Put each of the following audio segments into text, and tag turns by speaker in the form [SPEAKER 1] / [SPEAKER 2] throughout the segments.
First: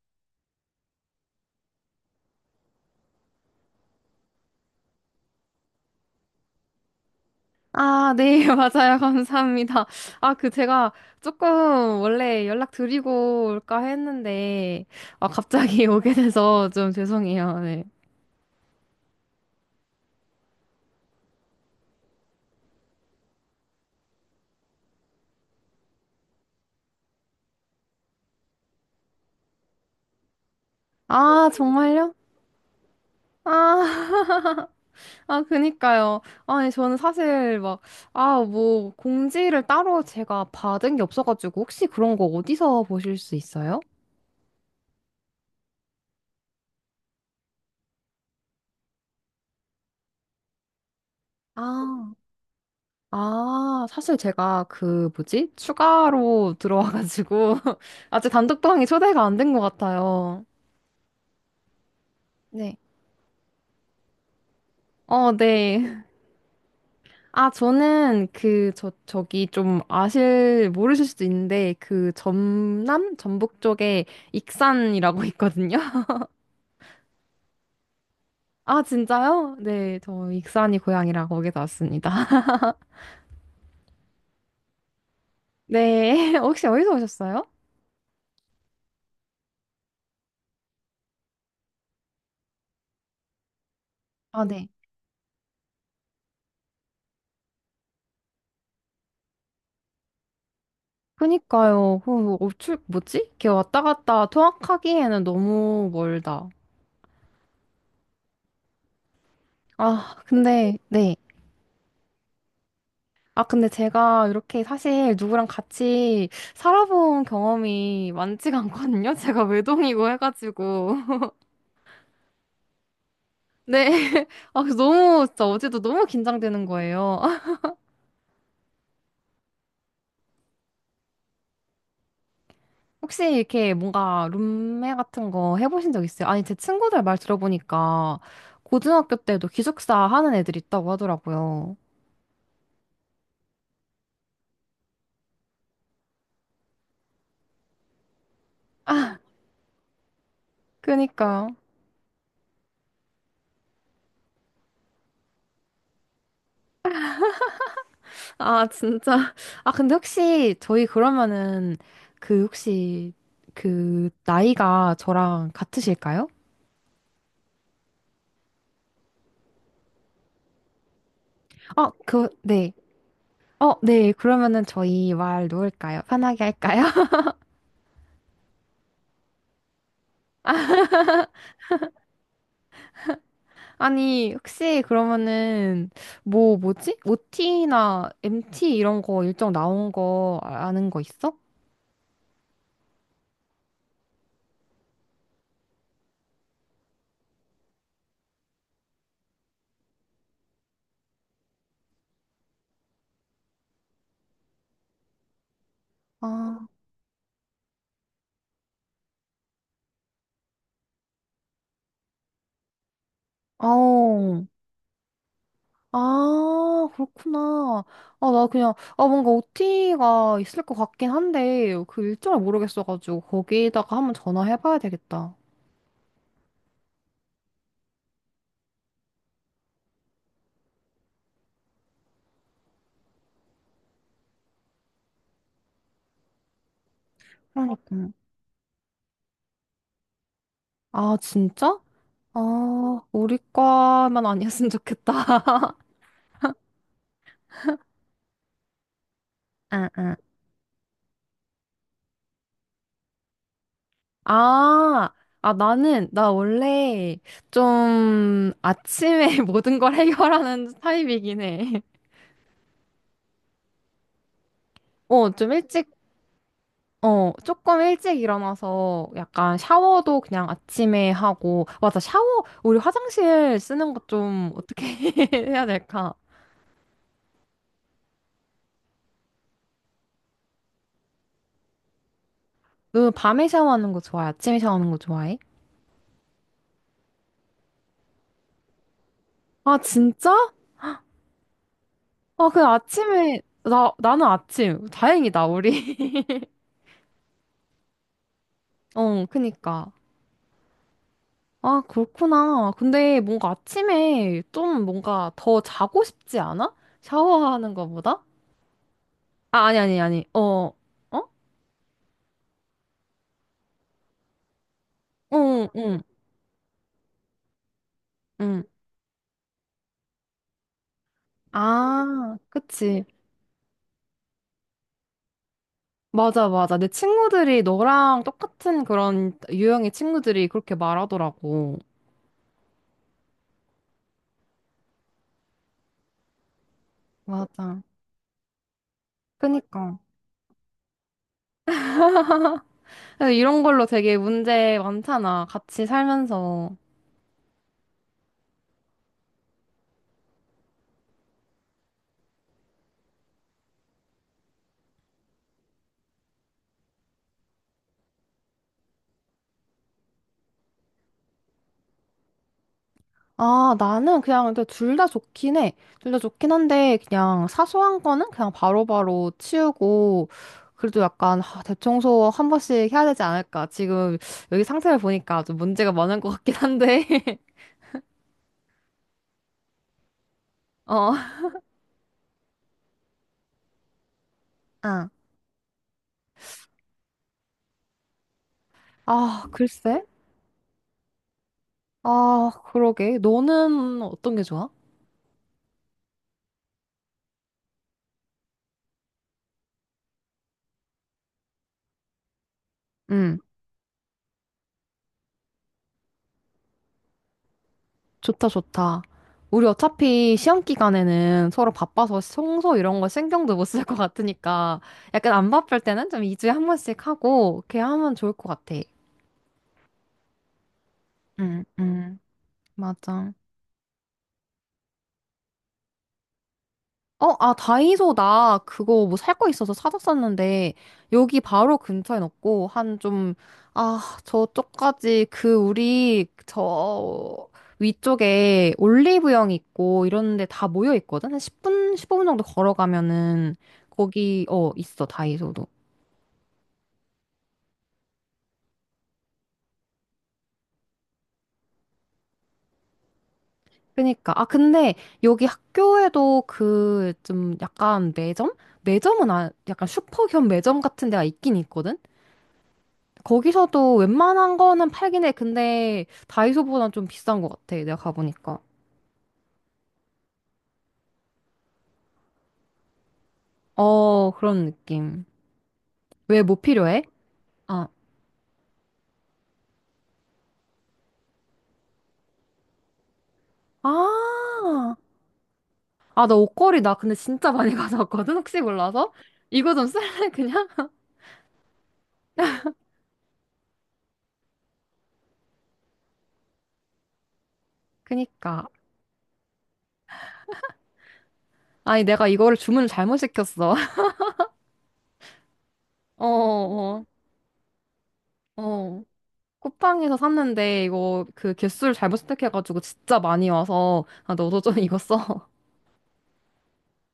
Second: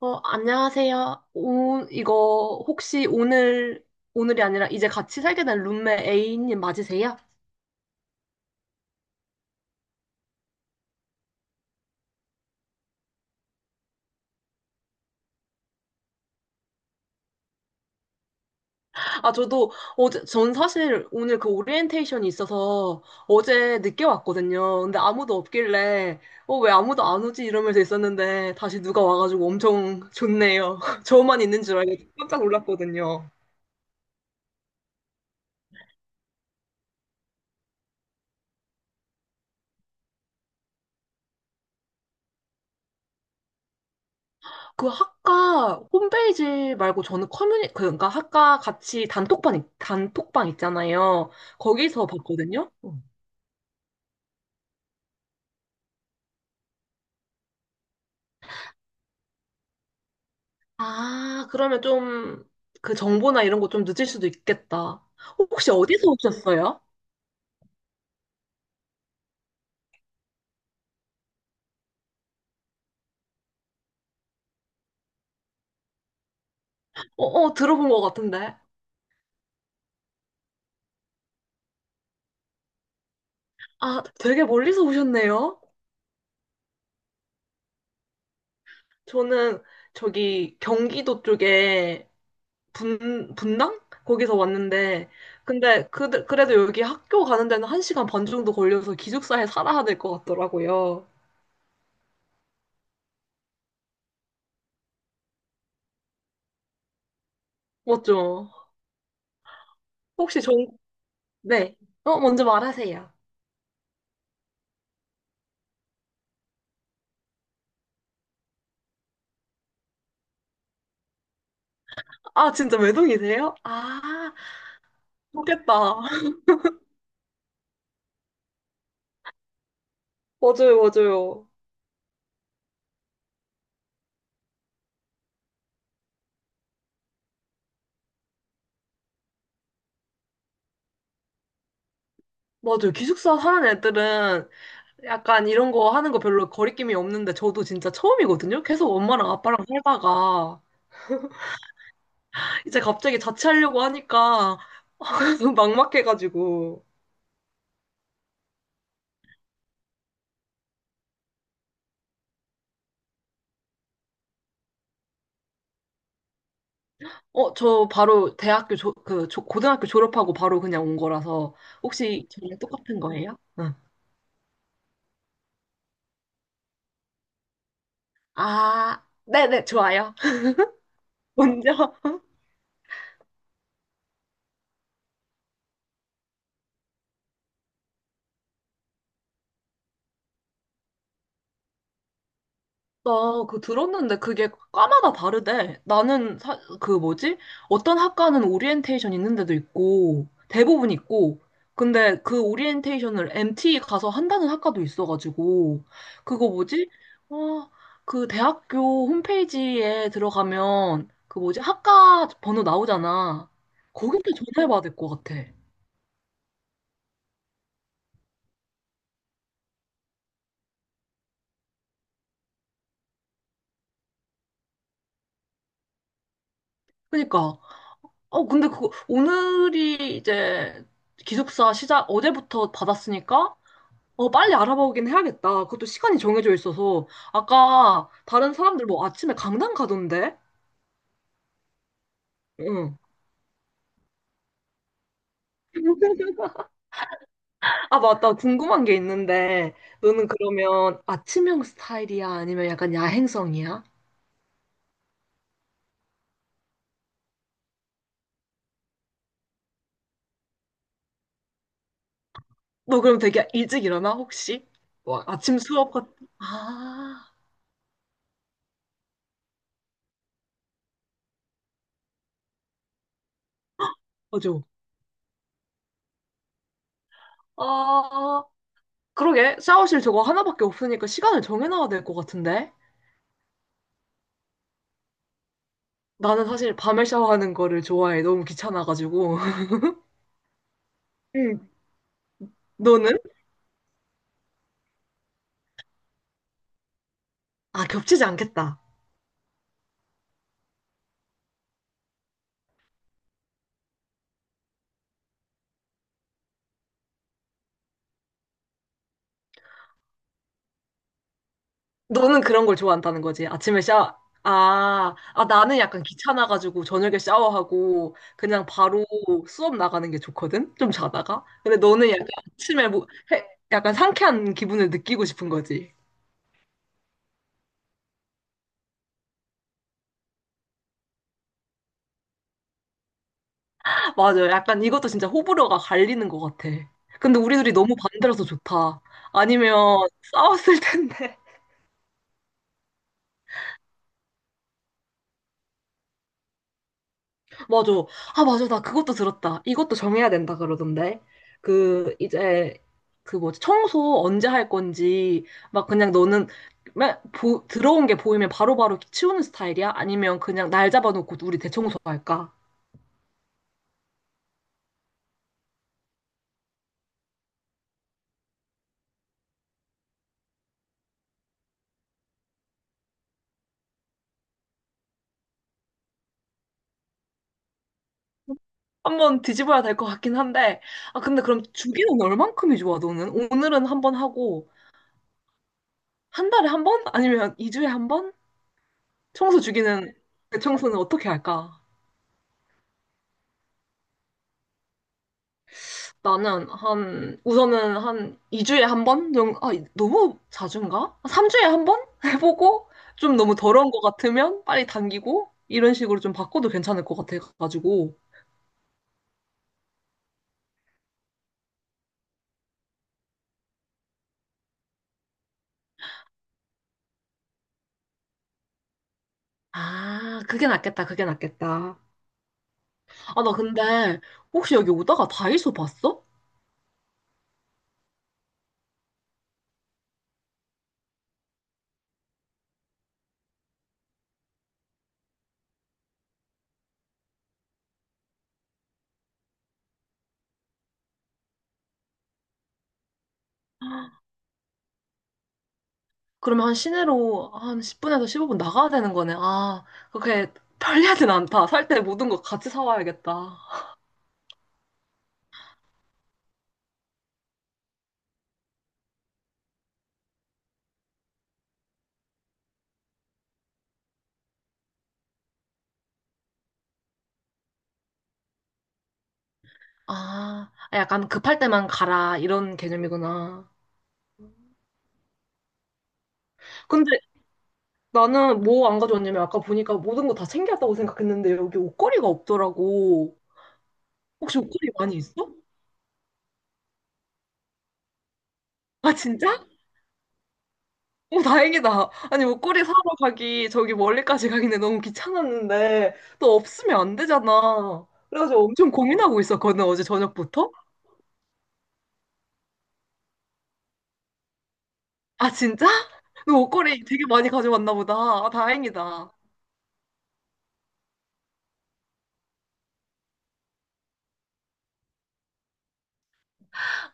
[SPEAKER 1] 어, 안녕하세요. 오, 이거 혹시 오늘, 오늘이 아니라 이제 같이 살게 된 룸메 A님 맞으세요?
[SPEAKER 2] 아, 네, 맞아요. 감사합니다. 아, 그 제가 조금 원래 연락드리고 올까 했는데, 아, 갑자기 오게 돼서 좀 죄송해요. 네.
[SPEAKER 1] 아, 저도 어제, 전 사실 오늘 그 오리엔테이션이 있어서 어제 늦게 왔거든요. 근데 아무도 없길래, 어, 왜 아무도 안 오지? 이러면서 있었는데 다시 누가 와가지고 엄청 좋네요. 저만
[SPEAKER 2] 아,
[SPEAKER 1] 있는 줄 알고
[SPEAKER 2] 정말요?
[SPEAKER 1] 깜짝 놀랐거든요.
[SPEAKER 2] 아, 아, 그니까요. 아니, 저는 사실 막, 아, 뭐, 공지를 따로 제가 받은 게 없어가지고, 혹시 그런 거 어디서 보실 수 있어요?
[SPEAKER 1] 그 학과 홈페이지 말고 저는 그러니까 학과 같이 단톡방, 단톡방 있잖아요. 거기서
[SPEAKER 2] 아.
[SPEAKER 1] 봤거든요. 어.
[SPEAKER 2] 아, 사실 제가 그 뭐지? 추가로 들어와가지고 아직 단독 방이 초대가 안 된 것 같아요.
[SPEAKER 1] 아, 그러면 좀
[SPEAKER 2] 네.
[SPEAKER 1] 그 정보나 이런 거 좀 늦을 수도 있겠다.
[SPEAKER 2] 어,
[SPEAKER 1] 혹시
[SPEAKER 2] 네.
[SPEAKER 1] 어디서 오셨어요?
[SPEAKER 2] 아, 저는 그, 저, 저기 좀 아실, 모르실 수도 있는데, 그 전남? 전북 쪽에 익산이라고 있거든요.
[SPEAKER 1] 어, 어, 들어본 것 같은데.
[SPEAKER 2] 아, 진짜요? 네, 저 익산이 고향이라 거기서 왔습니다.
[SPEAKER 1] 아, 되게 멀리서 오셨네요.
[SPEAKER 2] 네, 혹시 어디서 오셨어요?
[SPEAKER 1] 저는 저기 경기도 쪽에 분당? 거기서
[SPEAKER 2] 아, 네.
[SPEAKER 1] 왔는데, 근데 그래도 여기 학교 가는 데는 1시간 반 정도 걸려서 기숙사에 살아야 될 것 같더라고요.
[SPEAKER 2] 그니까요. 그, 뭐 어출, 뭐지? 이렇게 왔다 갔다 통학하기에는 너무 멀다.
[SPEAKER 1] 맞죠?
[SPEAKER 2] 아,
[SPEAKER 1] 혹시 전,
[SPEAKER 2] 근데, 네.
[SPEAKER 1] 네. 어, 먼저 말하세요.
[SPEAKER 2] 아, 근데 제가 이렇게 사실 누구랑 같이 살아본 경험이 많지가 않거든요. 제가 외동이고 해가지고.
[SPEAKER 1] 아, 진짜 외동이세요?
[SPEAKER 2] 네.
[SPEAKER 1] 아,
[SPEAKER 2] 아, 그래서 너무, 진짜
[SPEAKER 1] 좋겠다.
[SPEAKER 2] 어제도 너무 긴장되는 거예요.
[SPEAKER 1] 맞아요, 맞아요.
[SPEAKER 2] 혹시 이렇게 뭔가 룸메 같은 거 해보신 적 있어요? 아니, 제 친구들 말 들어보니까 고등학교 때도 기숙사 하는 애들 있다고 하더라고요.
[SPEAKER 1] 맞아요. 기숙사 사는 애들은 약간 이런 거 하는 거 별로 거리낌이 없는데 저도 진짜 처음이거든요. 계속 엄마랑 아빠랑 살다가
[SPEAKER 2] 그니까요.
[SPEAKER 1] 이제 갑자기 자취하려고 하니까 막막해가지고.
[SPEAKER 2] 아, 진짜. 아, 근데 혹시 저희 그러면은 그 혹시 그 나이가 저랑 같으실까요?
[SPEAKER 1] 어, 저 바로 대학교 고등학교 졸업하고 바로 그냥 온 거라서
[SPEAKER 2] 어,
[SPEAKER 1] 혹시
[SPEAKER 2] 그,
[SPEAKER 1] 저랑
[SPEAKER 2] 네.
[SPEAKER 1] 똑같은 거예요?
[SPEAKER 2] 어,
[SPEAKER 1] 응.
[SPEAKER 2] 네. 그러면은 저희 말 놓을까요? 편하게 할까요?
[SPEAKER 1] 아, 네네, 좋아요. 먼저
[SPEAKER 2] 아니, 혹시 그러면은 뭐, 뭐지? OT나 MT 이런 거 일정 나온 거 아는 거 있어?
[SPEAKER 1] 나 그 들었는데 그게 과마다 다르대. 나는 그 뭐지? 어떤 학과는 오리엔테이션 있는 데도 있고 대부분 있고 근데 그 오리엔테이션을 MT 가서 한다는 학과도 있어가지고 그거
[SPEAKER 2] 아,
[SPEAKER 1] 뭐지? 어, 그 대학교 홈페이지에 들어가면 그 뭐지? 학과 번호 나오잖아. 거기다
[SPEAKER 2] 어.
[SPEAKER 1] 전화해봐야 될 것 같아.
[SPEAKER 2] 아, 그렇구나. 아, 나 그냥, 아, 뭔가 OT가 있을 것 같긴 한데, 그 일정을 모르겠어가지고, 거기다가 한번 전화해봐야 되겠다.
[SPEAKER 1] 그니까 어 근데 그 오늘이 이제 기숙사 시작 어제부터 받았으니까 어, 빨리 알아보긴 해야겠다. 그것도 시간이 정해져 있어서. 아까
[SPEAKER 2] 그러니까.
[SPEAKER 1] 다른 사람들 뭐 아침에 강당 가던데?
[SPEAKER 2] 아, 진짜?
[SPEAKER 1] 응.
[SPEAKER 2] 아, 우리 과만 아니었으면 좋겠다.
[SPEAKER 1] 아, 맞다. 궁금한 게 있는데,
[SPEAKER 2] 응, 응.
[SPEAKER 1] 너는 그러면 아침형 스타일이야? 아니면 약간 야행성이야?
[SPEAKER 2] 아, 아, 나 원래 좀 아침에 모든 걸 해결하는 타입이긴 해.
[SPEAKER 1] 너 그럼 되게 일찍 일어나, 혹시? 뭐,
[SPEAKER 2] 어, 좀
[SPEAKER 1] 아침
[SPEAKER 2] 일찍
[SPEAKER 1] 수업 같, 아,
[SPEAKER 2] 어, 조금 일찍 일어나서 약간 샤워도 그냥 아침에 하고, 맞아, 샤워, 우리 화장실 쓰는 거 좀
[SPEAKER 1] 맞아.
[SPEAKER 2] 어떻게 해야 될까?
[SPEAKER 1] 아, 그러게. 샤워실 저거 하나밖에 없으니까 시간을 정해놔야 될 것 같은데?
[SPEAKER 2] 너 밤에 샤워하는 거 좋아해? 아침에 샤워하는 거 좋아해?
[SPEAKER 1] 나는 사실 밤에 샤워하는 거를 좋아해. 너무 귀찮아가지고.
[SPEAKER 2] 아, 진짜?
[SPEAKER 1] 응.
[SPEAKER 2] 아, 그
[SPEAKER 1] 너는?
[SPEAKER 2] 아침에, 나는 아침. 다행이다, 우리.
[SPEAKER 1] 아, 겹치지 않겠다.
[SPEAKER 2] 어, 그니까. 아, 그렇구나. 근데 뭔가 아침에 좀 뭔가 더 자고 싶지 않아? 샤워하는 거보다? 아, 아니, 아니, 아니. 어, 어?
[SPEAKER 1] 너는 그런 걸 좋아한다는 거지. 아침에 샤워. 아, 아,
[SPEAKER 2] 응,
[SPEAKER 1] 나는
[SPEAKER 2] 응,
[SPEAKER 1] 약간 귀찮아가지고 저녁에 샤워하고
[SPEAKER 2] 응.
[SPEAKER 1] 그냥 바로 수업 나가는 게 좋거든? 좀 자다가. 근데 너는 약간
[SPEAKER 2] 아,
[SPEAKER 1] 아침에
[SPEAKER 2] 그치.
[SPEAKER 1] 뭐, 해, 약간 상쾌한 기분을 느끼고 싶은 거지.
[SPEAKER 2] 맞아, 맞아. 내 친구들이 너랑 똑같은 그런 유형의 친구들이 그렇게 말하더라고.
[SPEAKER 1] 맞아. 약간 이것도 진짜 호불호가 갈리는 것 같아. 근데 우리 둘이
[SPEAKER 2] 맞아.
[SPEAKER 1] 너무 반대라서 좋다. 아니면
[SPEAKER 2] 그니까.
[SPEAKER 1] 싸웠을 텐데.
[SPEAKER 2] 근데 이런 걸로 되게 문제 많잖아. 같이 살면서.
[SPEAKER 1] 맞아. 아, 맞아. 나 그것도 들었다. 이것도 정해야 된다 그러던데. 그, 이제, 그 뭐지, 청소 언제 할 건지, 막 그냥 너는, 맨 들어온 게 보이면 바로바로 치우는 스타일이야? 아니면 그냥 날 잡아놓고 우리 대청소 할까?
[SPEAKER 2] 아, 나는 그냥 둘 다 좋긴 해. 둘 다 좋긴 한데, 그냥 사소한 거는 그냥 바로바로 치우고, 그래도 약간 아, 대청소 한 번씩 해야 되지 않을까. 지금 여기 상태를 보니까 좀 문제가 많은 것 같긴 한데.
[SPEAKER 1] 한번 뒤집어야 될 것 같긴 한데.
[SPEAKER 2] 어.
[SPEAKER 1] 아, 근데 그럼 주기는 얼만큼이 좋아, 너는? 오늘은 한번 하고,
[SPEAKER 2] 아,
[SPEAKER 1] 한 달에 한 번? 아니면 이주에한 번?
[SPEAKER 2] 아,
[SPEAKER 1] 청소
[SPEAKER 2] 글쎄.
[SPEAKER 1] 주기는, 대청소는 어떻게 할까?
[SPEAKER 2] 아, 그러게. 너는 어떤 게 좋아?
[SPEAKER 1] 나는 한, 우선은 한 2주에 한 번? 정도? 아, 너무 자주인가? 3주에 한 번? 해보고, 좀
[SPEAKER 2] 응,
[SPEAKER 1] 너무 더러운 것 같으면 빨리 당기고, 이런 식으로 좀 바꿔도 괜찮을 것 같아가지고.
[SPEAKER 2] 좋다, 좋다. 우리 어차피 시험 기간에는 서로 바빠서 청소 이런 거 신경도 못 쓸 것 같으니까 약간 안 바쁠 때는 좀 2주에 한 번씩 하고 이렇게 하면 좋을 것 같아.
[SPEAKER 1] 아, 그게 낫겠다, 그게
[SPEAKER 2] 응,
[SPEAKER 1] 낫겠다.
[SPEAKER 2] 응. 맞아.
[SPEAKER 1] 아, 나 근데, 혹시 여기 오다가 다이소 봤어?
[SPEAKER 2] 어, 아, 다이소 나 그거 뭐 살 거 있어서 사놨었는데 여기 바로 근처엔 없고 한 좀, 아, 저쪽까지 그 우리 저 위쪽에 올리브영 있고 이런 데 다 모여 있거든? 한 10분, 15분 정도 걸어가면은 거기, 어, 있어, 다이소도.
[SPEAKER 1] 그러면 한 시내로 한 10분에서 15분 나가야 되는 거네. 아, 그렇게 편리하진 않다. 살 때 모든 거 같이 사와야겠다.
[SPEAKER 2] 그니까. 아, 근데 여기 학교에도 그 좀 약간 매점? 매점은 아, 약간 슈퍼 겸 매점 같은 데가 있긴 있거든? 거기서도 웬만한 거는 팔긴 해. 근데 다이소보단 좀 비싼 것 같아. 내가 가보니까.
[SPEAKER 1] 아, 약간 급할 때만 가라, 이런 개념이구나.
[SPEAKER 2] 어, 그런 느낌. 왜 뭐 필요해?
[SPEAKER 1] 근데
[SPEAKER 2] 아,
[SPEAKER 1] 나는 뭐 안 가져왔냐면 아까 보니까 모든 거 다 챙겨왔다고 생각했는데 여기 옷걸이가 없더라고. 혹시 옷걸이
[SPEAKER 2] 아,
[SPEAKER 1] 많이 있어?
[SPEAKER 2] 아, 나 옷걸이 나 근데 진짜 많이 가져왔거든? 혹시 몰라서?
[SPEAKER 1] 아, 진짜?
[SPEAKER 2] 이거 좀 쓸래, 그냥?
[SPEAKER 1] 오, 다행이다. 아니, 옷걸이 사러 가기 저기 멀리까지 가기는 너무 귀찮았는데 또 없으면 안 되잖아. 그래가지고
[SPEAKER 2] 그니까.
[SPEAKER 1] 엄청 고민하고 있었거든, 어제 저녁부터.
[SPEAKER 2] 아니, 내가 이거를 주문을 잘못 시켰어.
[SPEAKER 1] 아, 진짜?
[SPEAKER 2] 어,
[SPEAKER 1] 너
[SPEAKER 2] 어,
[SPEAKER 1] 옷걸이 되게 많이 가져왔나 보다. 아,
[SPEAKER 2] 어.
[SPEAKER 1] 다행이다.
[SPEAKER 2] 쿠팡에서 샀는데 이거 그 개수를 잘못 선택해가지고 진짜 많이 와서 아, 너도 좀 이거 써.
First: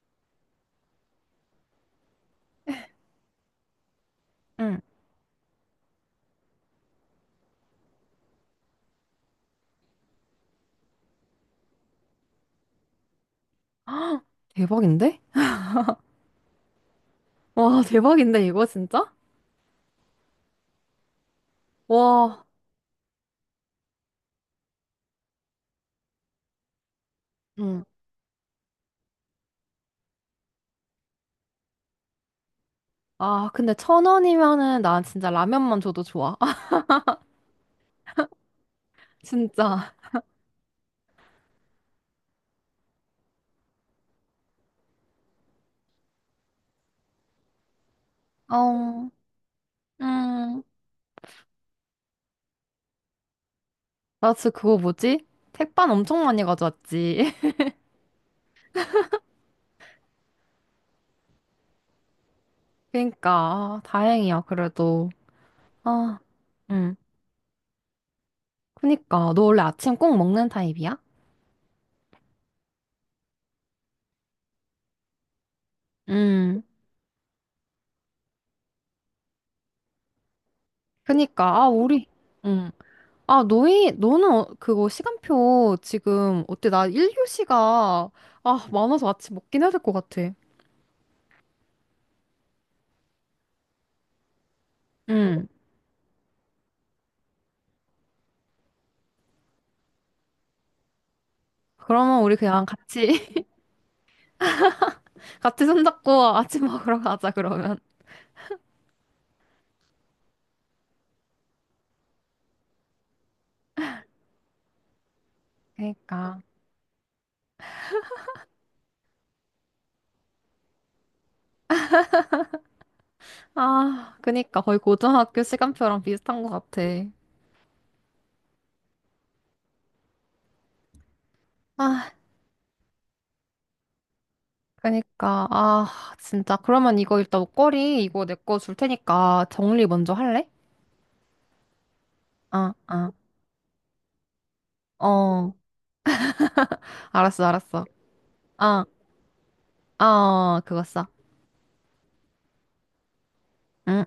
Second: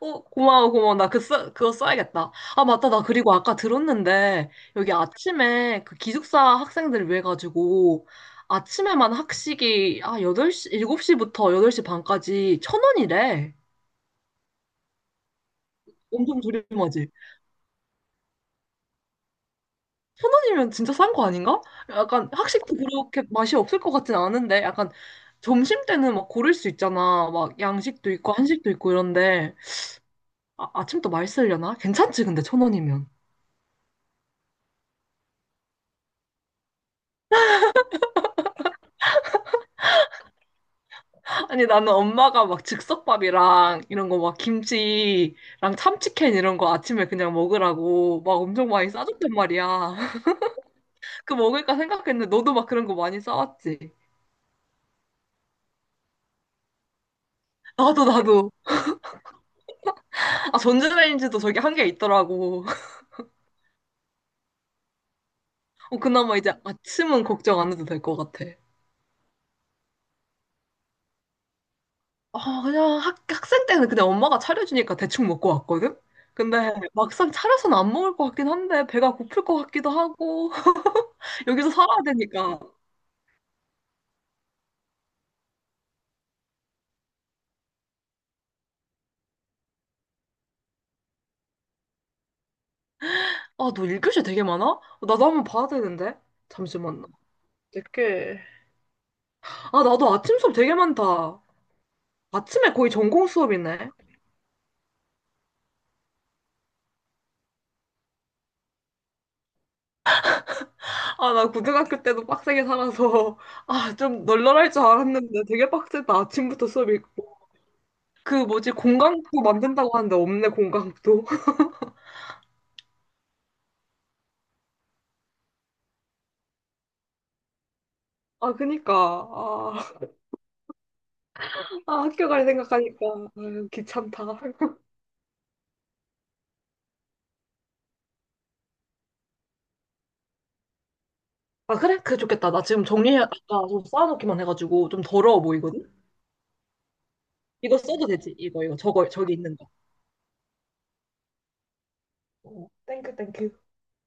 [SPEAKER 1] 어, 고마워, 고마워. 나 그, 그거 써야겠다. 아, 맞다. 나 그리고 아까 들었는데,
[SPEAKER 2] 응.
[SPEAKER 1] 여기 아침에 그 기숙사 학생들 을 위해 가지고, 아침에만 학식이, 아, 8시 7시부터 8시 반까지 1,000원이래.
[SPEAKER 2] 대박인데?
[SPEAKER 1] 엄청 저렴하지?
[SPEAKER 2] 와, 대박인데, 이거 진짜?
[SPEAKER 1] 1,000원이면 진짜 싼 거 아닌가? 약간
[SPEAKER 2] 와.
[SPEAKER 1] 학식도 그렇게 맛이 없을 것 같진 않은데, 약간 점심 때는 막 고를 수 있잖아. 막
[SPEAKER 2] 응.
[SPEAKER 1] 양식도 있고, 한식도 있고 이런데, 아, 아침도 맛있으려나? 괜찮지, 근데 1,000원이면.
[SPEAKER 2] 아, 근데 천 원이면은 난 진짜 라면만 줘도 좋아. 진짜.
[SPEAKER 1] 아니, 나는 엄마가 막 즉석밥이랑 이런 거 막 김치랑 참치캔 이런 거 아침에 그냥 먹으라고 막 엄청 많이
[SPEAKER 2] 어,
[SPEAKER 1] 싸줬단 말이야.
[SPEAKER 2] 음.
[SPEAKER 1] 그 먹을까 생각했는데 너도 막 그런 거 많이 싸왔지?
[SPEAKER 2] 나 진짜 그거 뭐지? 택반 엄청 많이 가져왔지.
[SPEAKER 1] 나도, 나도. 아, 전자레인지도 저기 한 개 있더라고.
[SPEAKER 2] 그니까, 아, 다행이야, 그래도.
[SPEAKER 1] 어,
[SPEAKER 2] 아,
[SPEAKER 1] 그나마 이제
[SPEAKER 2] 응.
[SPEAKER 1] 아침은 걱정 안 해도 될 것 같아.
[SPEAKER 2] 그니까, 너 원래 아침 꼭 먹는 타입이야?
[SPEAKER 1] 아, 그냥 학생 때는 그냥 엄마가 차려주니까 대충 먹고 왔거든?
[SPEAKER 2] 음.
[SPEAKER 1] 근데 막상 차려서는 안 먹을 것 같긴 한데 배가 고플 것 같기도 하고
[SPEAKER 2] 그니까, 아,
[SPEAKER 1] 여기서 살아야
[SPEAKER 2] 우리,
[SPEAKER 1] 되니까
[SPEAKER 2] 응. 아, 너희, 너는 어- 그거 시간표 지금, 어때? 나 일교시가 아, 많아서 아침 먹긴 해야 될 것 같아.
[SPEAKER 1] 아, 너 1교시 되게 많아? 나도 한번
[SPEAKER 2] 응.
[SPEAKER 1] 봐야 되는데. 잠시만. 늦게. 아, 나도 아침 수업 되게 많다.
[SPEAKER 2] 그러면 우리 그냥
[SPEAKER 1] 아침에 거의
[SPEAKER 2] 같이
[SPEAKER 1] 전공 수업이네.
[SPEAKER 2] 같이 손잡고 아침 먹으러 가자, 그러면.
[SPEAKER 1] 아, 나 고등학교 때도 빡세게 살아서, 아, 좀 널널할 줄 알았는데 되게 빡세다.
[SPEAKER 2] 그니까.
[SPEAKER 1] 아침부터 수업이 있고. 그 뭐지, 공강도 만든다고 하는데 없네, 공강도.
[SPEAKER 2] 아, 그니까 거의 고등학교 시간표랑 비슷한 것 같아.
[SPEAKER 1] 아, 그니까. 아, 아,
[SPEAKER 2] 아,
[SPEAKER 1] 학교 갈 생각하니까. 아유, 귀찮다.
[SPEAKER 2] 그니까. 아, 진짜. 그러면 이거 일단 목걸이 이거 내 거 줄 테니까 정리 먼저 할래?
[SPEAKER 1] 아, 그래? 그게 좋겠다. 나
[SPEAKER 2] 아,
[SPEAKER 1] 지금
[SPEAKER 2] 아.
[SPEAKER 1] 정리해, 아까 좀 쌓아놓기만 해가지고 좀 더러워
[SPEAKER 2] 어.
[SPEAKER 1] 보이거든?
[SPEAKER 2] 알았어,
[SPEAKER 1] 이거
[SPEAKER 2] 알았어.
[SPEAKER 1] 써도 되지? 이거, 이거.
[SPEAKER 2] 아,
[SPEAKER 1] 저거, 저기 있는 거.
[SPEAKER 2] 아, 그거 써.
[SPEAKER 1] 어, 땡큐, 땡큐.
[SPEAKER 2] 응?